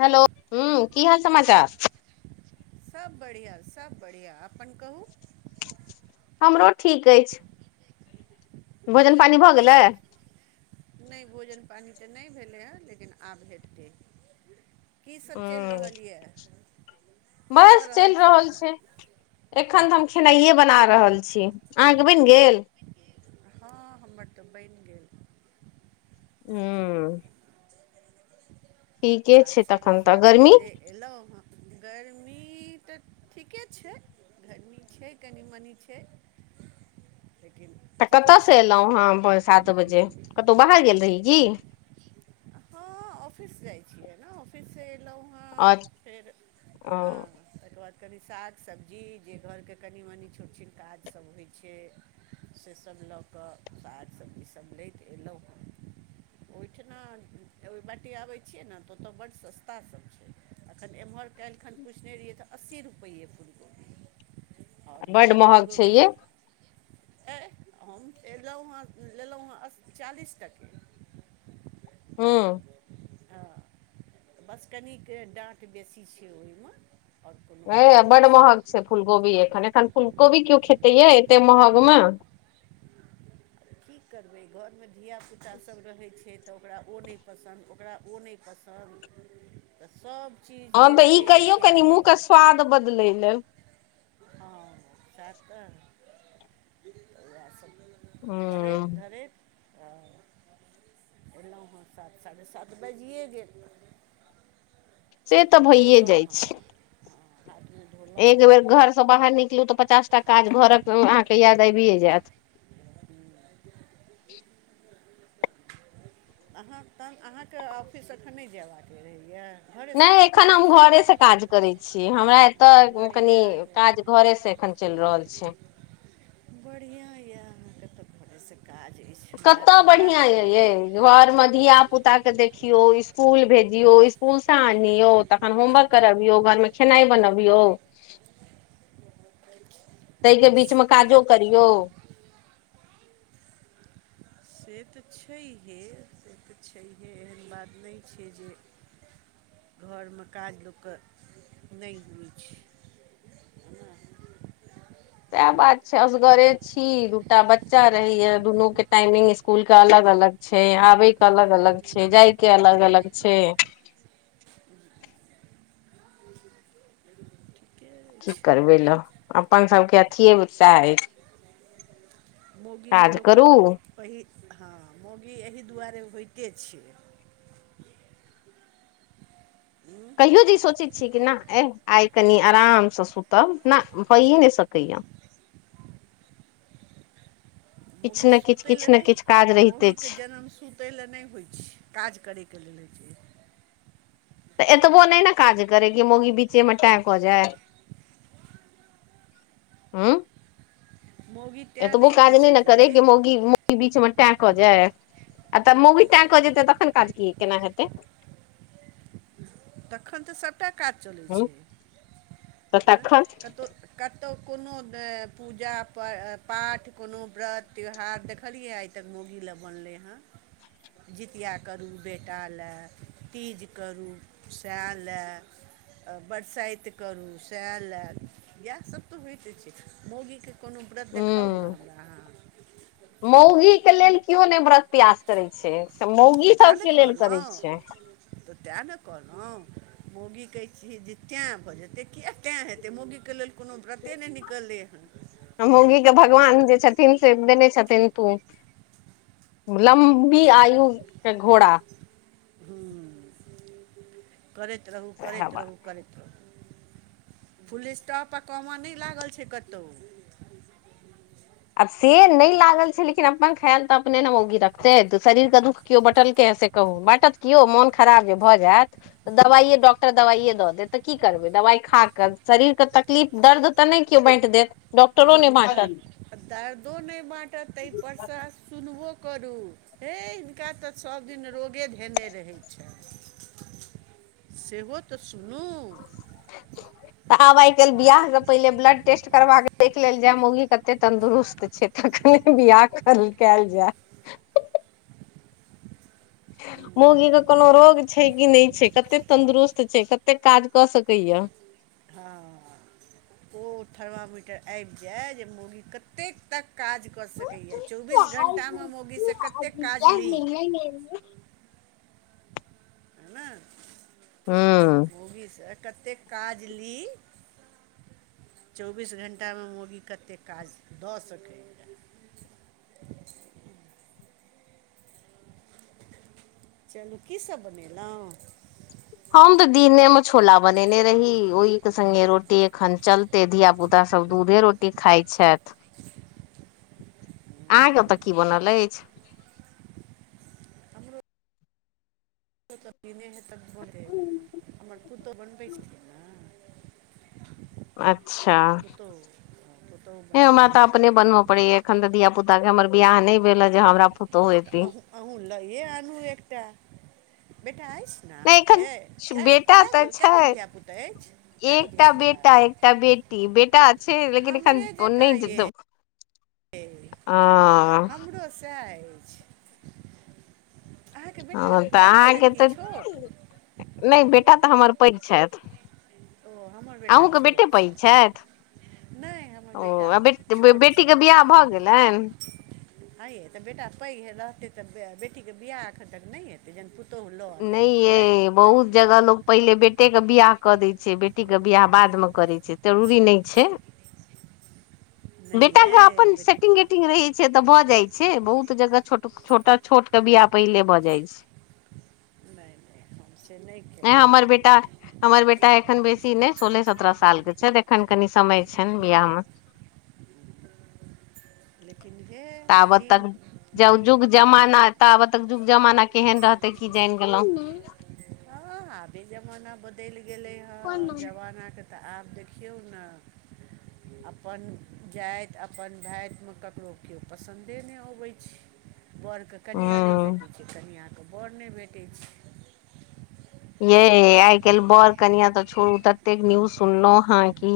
Hello हाँ की हाल समाचार? सभ बढ़िआँ सभ बढ़िआँ अपन कहू हमरो ठीक अछि। भोजन पानि भऽ गेलै? कीसभ नहि भोजन पानि तऽ नहि भेलै हेँ लेकिन आब हेतै। की सब चलि हूँ रहल यऽ बस चलि रहल छैय एखन तऽ हम खेनाइए बनाब रहल छी अहाँके बनि गेल? हँ हमर तऽ बनि गेल हू सात साढ़े तखन तऽ सात गर्मी बजे एलौ गर्मी तऽ ठीके छैय। गरमी छैय कनि मनी छैय। [inaudible] तऽ कतयसँ एलहुँ हेँ सात बजे कतहु बाहर गेल रही की? हँ ऑफिस जा छियै ना ऑफिस से आज ओ हँ तकर बाद कनि साग सब्जी जे घरके कनि मनी छोट छट काज सब होइ छैय। [unintelligible] ओहि बाटी आबै छियै ने तऽ ओतय बड्ड सस्ता सब छैय। एखन एम्हर काल्हिखन पुछने रहियै तऽ अस्सी रुपैए फुलकोबी बड महग छैय ये ए हम एलहुँ हेँ लेलहुँ हेँ अस् चालीस टके हँ हँ त बसकनिके डाँट बेसी छैय ओहिमे। आओर कोनो अथी अ नहि बड छै महग छैय फुलकोबी एखन एखन फूल कोबी कओ खेते य एते महग मे की करबै घरमे धियपुताास सब रहै छैय तऽ ओकरा ओ नहि पसन्द ओकरा ओ नहि पसन्द। तऽ सब हन तऽ ई कहियौ कनि मूँहके स्वाद बदलय लेल। तऽएह सब हूँ करैत धरैत [inaudible] अलहुँ हँ सात साढ़े सात बाजिए गेल से तऽ भइए जाइ छैय। आ एक बेेर घरसँ बाहर निकलू तऽ पचास टा काज घरक अहाँके याद आबिए जायत। [inaudible] अहाँ तहन अहाँके ऑफिस एखन नहि जयबाक रहैए? घरेसँ नहि काज एखन करै हम छियै घरेसँ काज करैत छी हमरा एतय कनी बढ़िआँ यए खन चलि रहल छैय बढ़िआँ यऽ अहाँके तऽ घड़ स कतऽ बढ़ियाँ यऽ ये घर मे धिया पुता के देखियो स्कूल भेजियो स्कूल से आनियऔ तखन होमवर्क करबियौ घरमे खेनाइ बनबियौ ताहिके बीचमे ए काजो करियौ। से तऽ छैहे से तऽ छैहे एहन बात नहि छैय जे घरमे काज लोकके नहि होइ छैय। [inaudible] सएह बात छै असगरे छी दूटा बच्चा रहैय दुनू के टाइमिंग स्कुल के अलग अलग अलग छैय आबै के अलग अलग छैय जाय के अलग अलग छैय। [inaudible] ठीके की अछि करबै लए अपन सभके अथिए साहै अछि। मोगीमे काज लोकके करू पहि हँ मोगी एहि दुआरे होइते छैय। उँ, कहियो जे सोचैत छीयै कि नहि ए आइ कनि आरामसँ सुतब ने भयए नहि सकै या। [inaudible] मौगी सुतै लए नहि रहिते मौगीके छै जनम सुतै लए नहि होइ छैय काज करैके लेल होइ छैय। तऽ एतबो नहि ने काज करै कि मौगी बीचेमे टै क जाय हँ मौगी तैँ एतबो होइ काज नहि छै ने करे के जल्दी मौगी मौगी बीच मे टां क जाय आ तऽ मौगी टाै कऽ जेतै तखन काज क केना हेतै? तखन तऽ सभटा काज चलैत हँ छैँ तऽ तखन कतहु क तौ कोनो पूजा प पाठ कोनो व्रत त्यौहार देखलियै आइ तक मौगी लए बनलै हँ जितिया करू बेटा लए तीज करू सांइ लए बरसाइत करू सएह लायब इएहसभ तऽ होइते छैय मोगीके कोनो व्रत देखाउ ने हमरा अहाँ मौगी के लेल केओ नहि व्रत प्यास करै छैय मौगी तैँ ने सबके लेल करै कहलहुँ छैय। तऽ तेँ ने कहलहुँ मौगी कहै छी जे तैं भऽ जेतै किया तें हेतै मौगीके लेल कोनो व्रते नहि निकललै हँ मउगी के भगवान जे छथिन से देने छथिन तू लम्बी आयु के घोड़ा हूँ, करैत रहू सएह करैत बात रहू करैत रहू फूले स्टॉप आ कम नहि लागल छैय कतहु। आब से नहि लागल छैय लेकिन अपन खायल तऽ अपने ने मौगी रखतै तऽ शरीर के दुःख केओ बटलकै? से कह बाँटत केो मोन खराब जे भऽ जायत दवाइे डॉक्टर दवाइे द देत त की करबै? दबाइ खा कऽ शरीरके तकलीफ दर्द तऽ नहि केओ बाँटि देत डॉक्टरो नहि दर बाँटत। दर्दो नहि बाँटत ताहि परसँ सुनबो करू हे हिनका तऽ सभदिन रोगे धेने रहै छन सेहो तऽ सुनू [inaudible] तऽ आब आइ काल्हि बियाह सँ पहिले ब्लड टेस्ट करबा कऽ देख लेल जाय मौगी कते तंन्दुरुस्त छै तखन बियाह कैल जाय मौगी केँ कोनो रोग छै की नहि छै कते तन्दुरुस्त छै कते काज कऽ सकैय क [inaudible] हँ ओ थर्मामीटर आबि जाय जे मौगी कतेक तक काज कऽ सकैए चौबीस हूँ घण्टामे मौगीसँ कतेक काज ली हँ सँ कतेक काज ली चौबीस घण्टामे मौगी कतेक काज दऽ सकैये [inaudible] चलू कीसभ बनेलहुँ हम तऽ दिने मे छोला बनेने रही ओहि के संगे रोटी एखन चलतै धिया पुता सब दूध दुधे रोटी खाइ छथि अहाँके ओतय की बनल अछि हमरो तऽ दिने नहि हेत बोले हमर पुतहु बनबै छथि ने [inaudible] अच्छा पुतहु हँ, पुतहु हें हमरा बनेने तऽ अपने हेथिन बनबऽ पड़ैये एखन तऽ धिय पुता के हमरा बियाह नहि भेले जे हमरा पु त अहुँ अहुँ लैए आनू एकटा बेटा अइ छै न नहि एखन अहाँके कए बेटा कए तऽ गो कए गो छै धियापुता अछि कए गो एकटा धियापुता बेटा एकटा बेटी बेटा छै लेकिन एखन हमरे ओ नैय जकाँ ये जेतौ ओ हमरो सएह अछि अहाँके बेटा हँ तऽ पैघ छथि अहाँके कि तऽ छोट नहि बेटा तऽ हमर पैघ छथि ओ हमर बेटा अहूँके छोट बेटे पैघ छै छथि नहि हमर ओ बेटा आ बे छोट बेटीके छथि बियाह भऽ गेलनि हँ यै तऽ बेटा पैघ रहतै तऽ बेटीके बियाह एखन तक नहि हेतै जहन पु नहि यै बहुत जगह लोक पहिले बेटी बेटेके बियाह कऽ दै छै बेटीके बियाह बादमे करै छै जरूरी नहि छै नहि बेटा कऽ ये अपन बेटी सेटिंग गेटिंग रहैत छै तऽ भऽ जाइ छै बहुत जगह छो छोटा छोट केँ बियाह पहिले भऽ जाइ छै नहि नहि हम से नहि नहिकेलक हमर [inaudible] बेटा हमर बेटा एखन बेसी नहि सोलह सत्रह साल के छथि एखन कनि समय छनि बियाहमे लेकिन हे [inaudible] तबत तक दिन जब जुग जमाना हँ ताब तक जुग जमाना केहन रहत तऽ की जन गेलौ हँ आबे जमाना बदैल गेलै हँ जमानाकेँ तऽ आब देखियौ न अपन जाइत अपन भाइत मे ककरो केओ पसन्दे नहि अबै छै बर के कनिआँ नै ह भेटै छै कनिआँ के बर नै भेटै छै ये आइ काल्हि बड़ कनिया तऽ छोड़ू ततेक न्यूज सुनलहु हं कि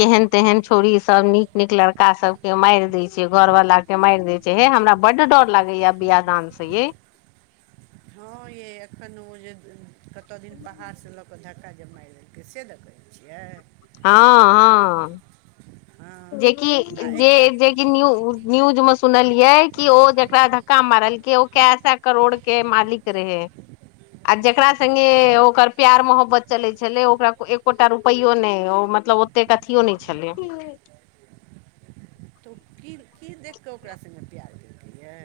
केहेन तेहन छौरी सब नीक नीक लड़का सब केँ माइर देै छै घर वाला के माइर देय छै हे हमरा बड्ड डर लागैया बियाह दान से यै हँ यै एखन ओ जे कतऽ दिन पहाड़सँ लऽ कऽ धक्का जे माइर देलकै से दऽ कहै छियै हँ हँ हँ जे कि आ एकटा जे जे कि न्यू न्यूज मे सुनलियै कि ओ जेकरा धक्का मारलकै ओ कै सै करोड़ केँ मालिक रहै। आ जकरा संगे ओकर प्यार मोहब्बत चलै छलै ओकरा एकोटा रुपैयो नै आ मतलब ओतेक अथियो नै छलै तऽ ओ की की देख कऽ ओकरा सङ्गे प्यार केलकैए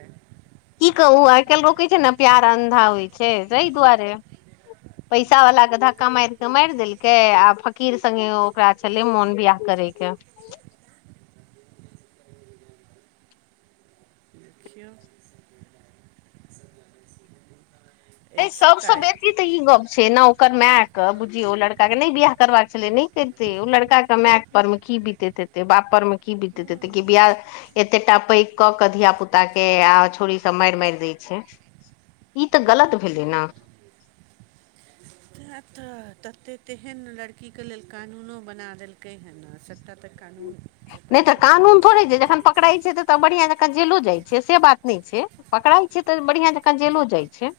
की कहू आइ काल्हि लोक कहै छै ने प्यार अन्धा होइ छै अहि दुआरे पैसा वला के धक्का मार के मायर देलकै आ फकीर संगगे ओकरा छलै मोन बियाह करेके देखियौ एहि एकटा सबसँ बेसी तऽ ई गम छैय ने ओकर मायक बुझियो लड़का के नहि बियाह करबाक छले नहि करते ओ लड़का के माय पर मेख की बितैत हेते बापर में की बितैत हेते हूँ कि बीयाह एतेटा पैघ क के धिया पुता के आ छौरी सब मार मार दै छैय ई ते गलत भेल ना तऽ तते तेहन लड़कीके लेल कानूनो बना देलकै हेँ सभटा तऽ कानून नहि ओकरे तऽ सभके कानून लेल थोड़े छैय अछि जखन पकड़ा छैय त तऽ बढ़ियाक जेलो जाइ छै से बात नहि छैय पकड़ाइ छैय तऽ बढ़िआं जकाँ जेलो जाइ छैय।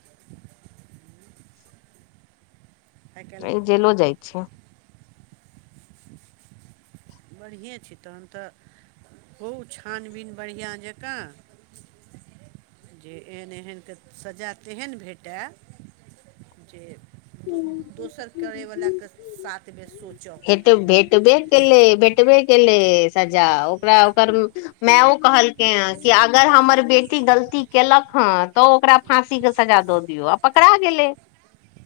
आइ काल्हि अ जेलो जाइ छैय। बढ़िएँ छैय तखन तऽ को छानबीन बढ़िआँ जँकाँ जे एहन एहने सजा तेहन भेटय जे दोसर करयवलाके साथमे सोचय पड़ैए टबे केलै भटबे केलै सजा ओकरा ओकर मेओ कहलकै ह अगर हमर बेटी गलती केलक हँ तऽ ओ ओकरा फाँसीके सजा दऽ दियौ आ पकड़ा गेलै।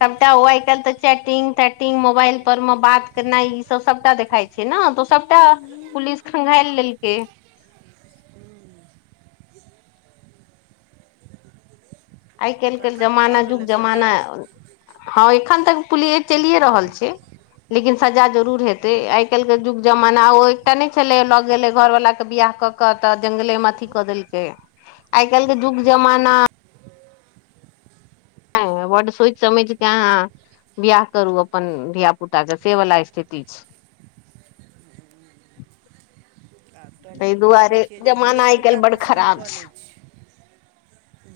सबटा आइ काल्हि तऽ चैटिंग तैटिंग मोबाइल पर मे बात केना ई सब सबटा देखाई छैय ने तऽ सबटा पुलिस खंघायल लेलकै [inaudible] आई काल के तखन जमाना भऽ जुग गेलै सजा जमाना ह इ एखन तक पुलि चलिए रहल छैय। लेकिन सजा जरूर हेतै आइ काल्हि के युग जमाना ओ एकटा नहि छलै लऽ गेलै घरवालाक के बियाह कऽ क तऽ जंगले मे अथी कऽ देलकै आइ काल्हि के युग जमाना ह वड सोच समझ क आहाॅं बियाह करू अपन धियापुताके से वला स्थिति आ छैय। [inaudible] एहि तब देखै दुआरे छियै जे जमाना आई काल धियेपुता बड खराब छैय।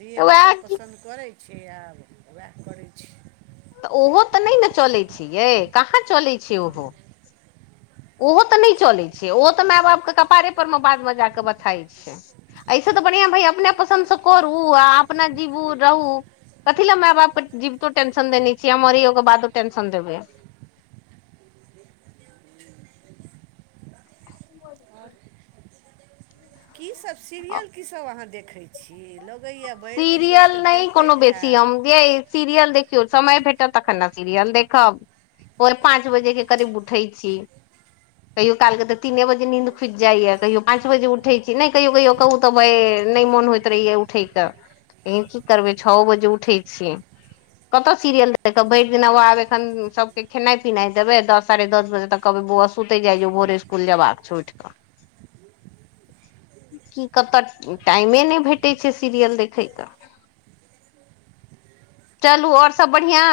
धियपुता पसन्द करै छिय आब उएह करै छी ओहो तऽ नहि ने चलैत छिय यै कहाँ चलैत छैय ओहो ओहो तऽ नहि चलैत छै ओहो तऽ माय बापके कपारेपर मे बादमे जा कऽ बथाइत छै ऐसे तऽ बढ़ियां भइ अपने पसन्द से करू अपना जीबू रहू कथी ले माय बापके जीबितो टेंशन देने छियै मरीयोक बादो टेंशन देबै [inaudible] [unintelligible] की सब सीरियल की सब अहाँ देखै छी? लगैया भरि दिन बैसि सीरियल कऽ नहि कोनो देखैत बेसी हैब दिय सीरियल देख समय भेटब तखन ने सीरियल देखब पाँच बजे के करीब उठै छी। कहियो कालके तऽ तीने बजे नींद खुज जाइए कहियो पाँच बजे उठैत छी नहि कहियो कहियो कहू तऽ नहि मोन होइत रहैय उठैके लेकिन की करबै छओ बजे उठै छियै। कतौ सीरियल देख भरि दिना आब एखन सबके खेनाई पिनाई देबै दस साढ़े दस बजे तक कहबै बउआ सुतै जाई जो भोरे स्कुल जबाक उठ कऽ। की कतऽ टाइमे नहि भेटैत अच्छे सीरियल देखै क। चलू ओर सब बढ़ियां?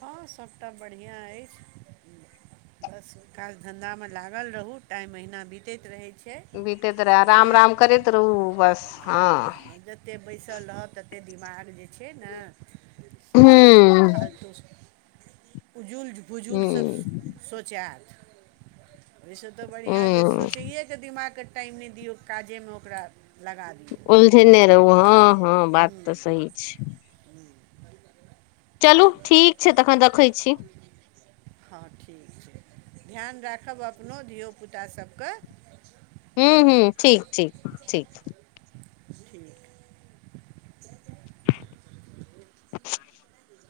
हाँ सबटा बढ़ियां अइछ। बस काज धंधा मे लागल रहू टाइ अहिना बीतैत रहैत बीते त रह राम राम करे त रहू बस हाँ एक दिमाग जे छैय ने से हूँ फालतू उजुल बुजुल सब हूँ सौचा ओहिसे तऽ बढ़ियां जे हूँ सोचैएके दिमागके टाइम नहि दियौ काजेमे ओकरा लगा दियौ त हाँ हाँ बात तऽ सही छै चलू ठीक छै तखन रखै छी हँ ठीक छै ध्यान राखब अपनो धियपुताभके हूँ हूँ ठीक ठीक ठीक ठीक [unintelligible]